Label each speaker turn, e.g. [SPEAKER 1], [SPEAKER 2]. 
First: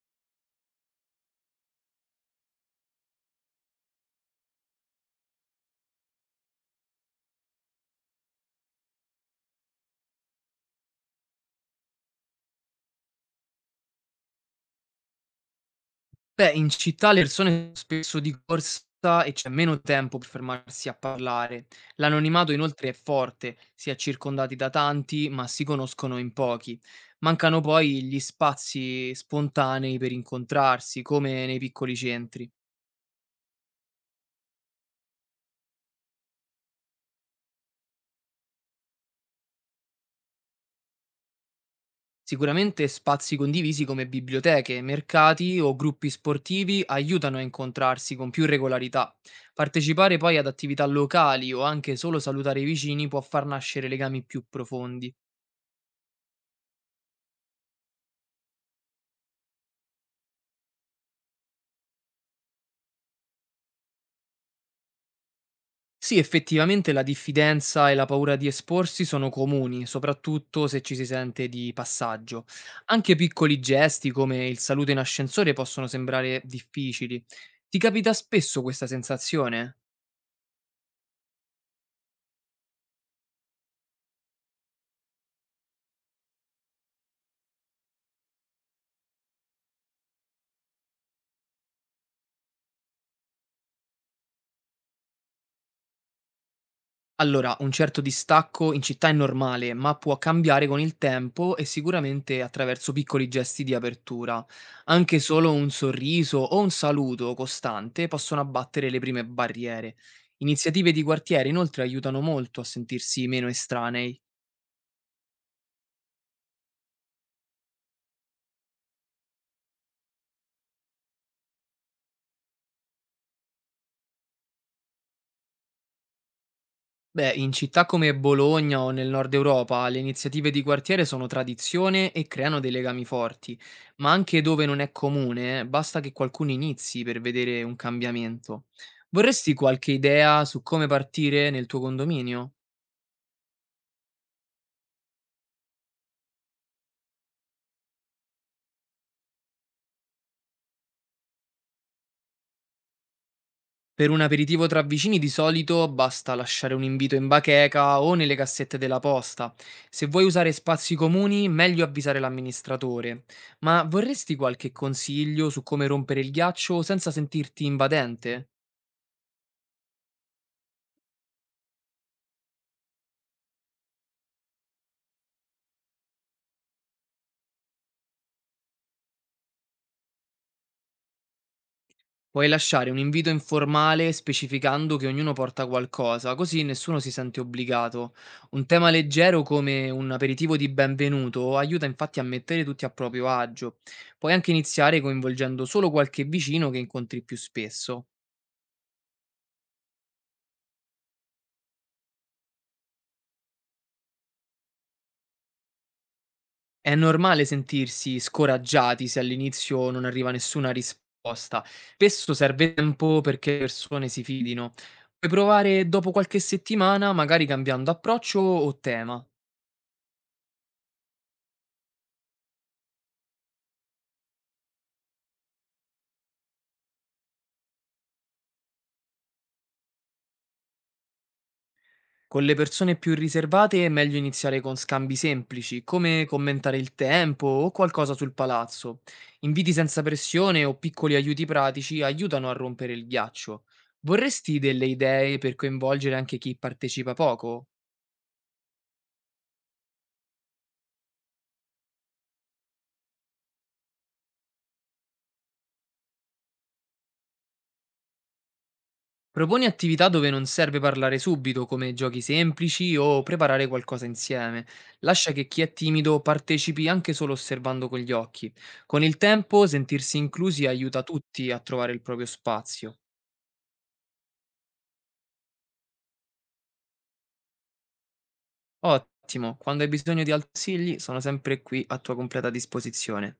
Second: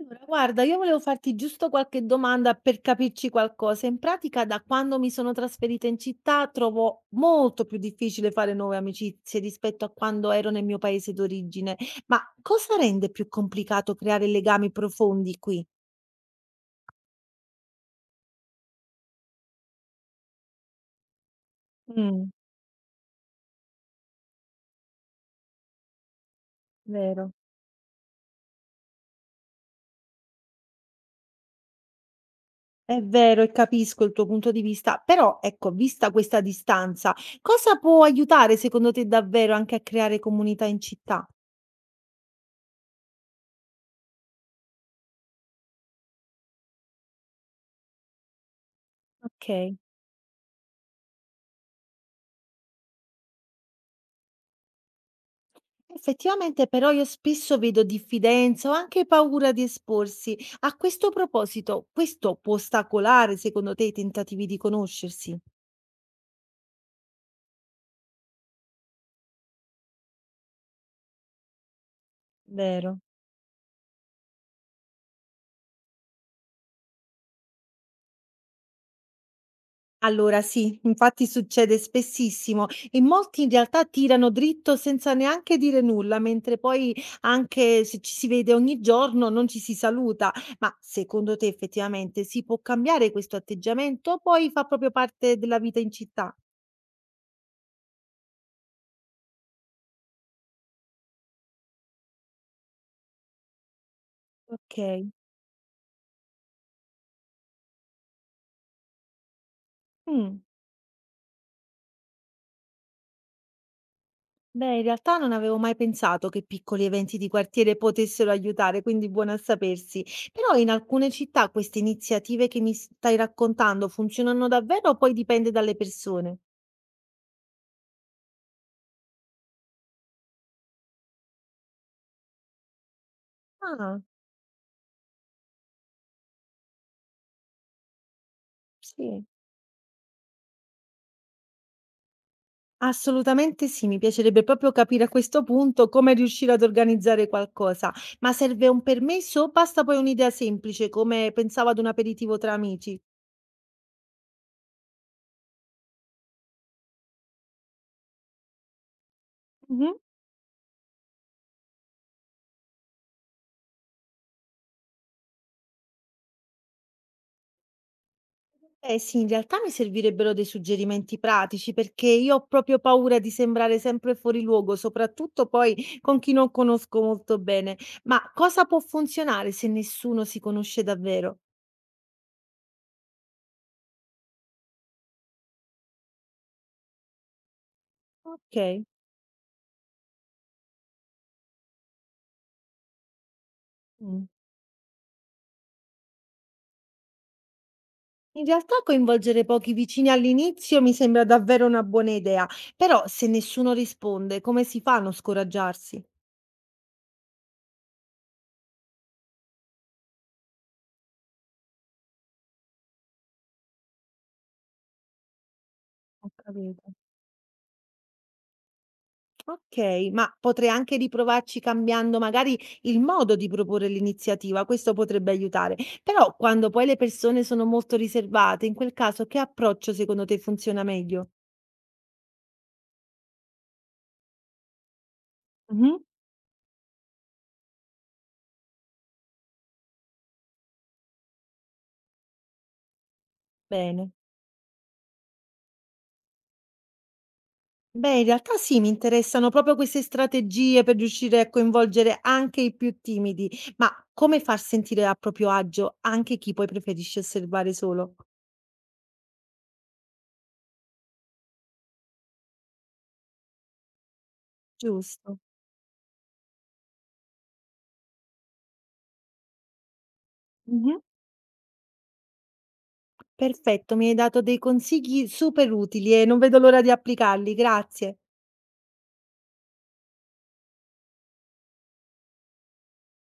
[SPEAKER 1] Allora, guarda, io volevo farti giusto qualche domanda per capirci qualcosa. In pratica, da quando mi sono trasferita in città, trovo molto più difficile fare nuove amicizie rispetto a quando ero nel mio paese d'origine. Ma cosa rende più complicato creare legami profondi qui?
[SPEAKER 2] Beh, in città le persone sono spesso di corsa e c'è meno tempo per fermarsi a parlare.
[SPEAKER 1] Mm,
[SPEAKER 2] L'anonimato inoltre è forte, si è circondati da tanti, ma si conoscono in pochi.
[SPEAKER 1] vero.
[SPEAKER 2] Mancano poi gli spazi spontanei per incontrarsi, come nei piccoli centri.
[SPEAKER 1] È vero, e capisco il tuo punto di vista, però ecco, vista questa distanza, cosa può aiutare secondo te davvero anche a creare comunità in città?
[SPEAKER 2] Sicuramente spazi condivisi come biblioteche, mercati o gruppi sportivi aiutano a incontrarsi con più regolarità.
[SPEAKER 1] Ok.
[SPEAKER 2] Partecipare poi ad attività locali o anche solo salutare i vicini può far nascere legami più profondi.
[SPEAKER 1] Effettivamente però io spesso vedo diffidenza o anche paura di esporsi. A questo proposito, questo può ostacolare secondo te i tentativi di conoscersi?
[SPEAKER 2] Sì, effettivamente la diffidenza e la paura di esporsi sono comuni, soprattutto se ci si sente di passaggio.
[SPEAKER 1] Vero?
[SPEAKER 2] Anche piccoli gesti come il saluto in ascensore possono sembrare difficili. Ti capita spesso questa sensazione?
[SPEAKER 1] Allora sì, infatti succede spessissimo e molti in realtà tirano dritto senza neanche dire nulla, mentre poi anche se ci si vede ogni giorno non ci si saluta. Ma secondo te effettivamente si può cambiare questo atteggiamento? O poi fa proprio parte della vita in città.
[SPEAKER 2] Allora, un certo distacco in città è normale, ma può cambiare con il tempo e sicuramente attraverso piccoli gesti di apertura.
[SPEAKER 1] Ok.
[SPEAKER 2] Anche solo un sorriso o un saluto costante possono abbattere le prime barriere.
[SPEAKER 1] Mm.
[SPEAKER 2] Iniziative di quartiere inoltre aiutano molto a sentirsi meno estranei.
[SPEAKER 1] Beh, in realtà non avevo mai pensato che piccoli eventi di quartiere potessero aiutare, quindi buono a sapersi. Però in alcune città queste iniziative che mi stai raccontando funzionano davvero o poi dipende dalle persone?
[SPEAKER 2] Beh, in città come Bologna o nel nord Europa le iniziative di quartiere sono tradizione e creano dei legami forti,
[SPEAKER 1] Ah,
[SPEAKER 2] ma anche dove non è comune, basta che qualcuno inizi per vedere un cambiamento.
[SPEAKER 1] sì.
[SPEAKER 2] Vorresti qualche idea su come partire nel tuo condominio?
[SPEAKER 1] Assolutamente sì, mi piacerebbe proprio capire a questo punto come riuscire ad organizzare qualcosa. Ma serve un permesso o basta poi un'idea semplice, come pensavo ad un aperitivo tra amici?
[SPEAKER 2] Per un aperitivo tra vicini di solito basta lasciare un invito in bacheca o nelle cassette della posta. Se vuoi usare spazi comuni, meglio avvisare l'amministratore. Ma vorresti qualche consiglio su come rompere il ghiaccio senza sentirti invadente?
[SPEAKER 1] Eh sì, in realtà mi servirebbero dei suggerimenti pratici perché io ho proprio paura di sembrare sempre fuori luogo, soprattutto poi con chi non conosco molto bene. Ma cosa può funzionare se nessuno si conosce davvero?
[SPEAKER 2] Puoi lasciare un invito informale specificando che ognuno porta qualcosa, così nessuno si sente obbligato. Un
[SPEAKER 1] Ok.
[SPEAKER 2] tema leggero come un aperitivo di benvenuto aiuta infatti a mettere tutti a proprio agio.
[SPEAKER 1] Mm.
[SPEAKER 2] Puoi anche iniziare coinvolgendo solo qualche vicino che incontri più spesso.
[SPEAKER 1] In realtà coinvolgere pochi vicini all'inizio mi sembra davvero una buona idea, però se nessuno risponde, come si fa a non scoraggiarsi?
[SPEAKER 2] È normale sentirsi scoraggiati se all'inizio non arriva nessuna risposta. Spesso serve tempo perché le persone si fidino. Puoi provare dopo
[SPEAKER 1] Ho
[SPEAKER 2] qualche
[SPEAKER 1] capito.
[SPEAKER 2] settimana, magari cambiando approccio o tema.
[SPEAKER 1] Okay, ma potrei anche riprovarci cambiando magari il modo di proporre l'iniziativa, questo potrebbe aiutare. Però quando poi le persone sono molto riservate, in quel caso che approccio secondo te funziona meglio?
[SPEAKER 2] Con le persone più riservate è meglio iniziare con scambi semplici,
[SPEAKER 1] Mh-mh.
[SPEAKER 2] come commentare il tempo o qualcosa sul palazzo. Inviti senza pressione o piccoli aiuti pratici aiutano a rompere il ghiaccio.
[SPEAKER 1] Bene.
[SPEAKER 2] Vorresti delle idee per coinvolgere anche chi partecipa poco?
[SPEAKER 1] Beh, in realtà sì, mi interessano proprio queste strategie per riuscire a coinvolgere anche i più timidi, ma come far sentire a proprio agio anche chi poi preferisce osservare solo?
[SPEAKER 2] Proponi attività dove non serve parlare subito, come giochi semplici o preparare qualcosa insieme. Lascia
[SPEAKER 1] Giusto.
[SPEAKER 2] che chi è timido partecipi anche solo osservando con gli occhi. Con il tempo sentirsi inclusi
[SPEAKER 1] Mh-mh.
[SPEAKER 2] aiuta tutti a trovare il proprio spazio.
[SPEAKER 1] Perfetto, mi hai dato dei consigli super utili e non vedo l'ora di applicarli, grazie.
[SPEAKER 2] Ottimo, quando hai bisogno di consigli sono sempre qui a tua completa disposizione.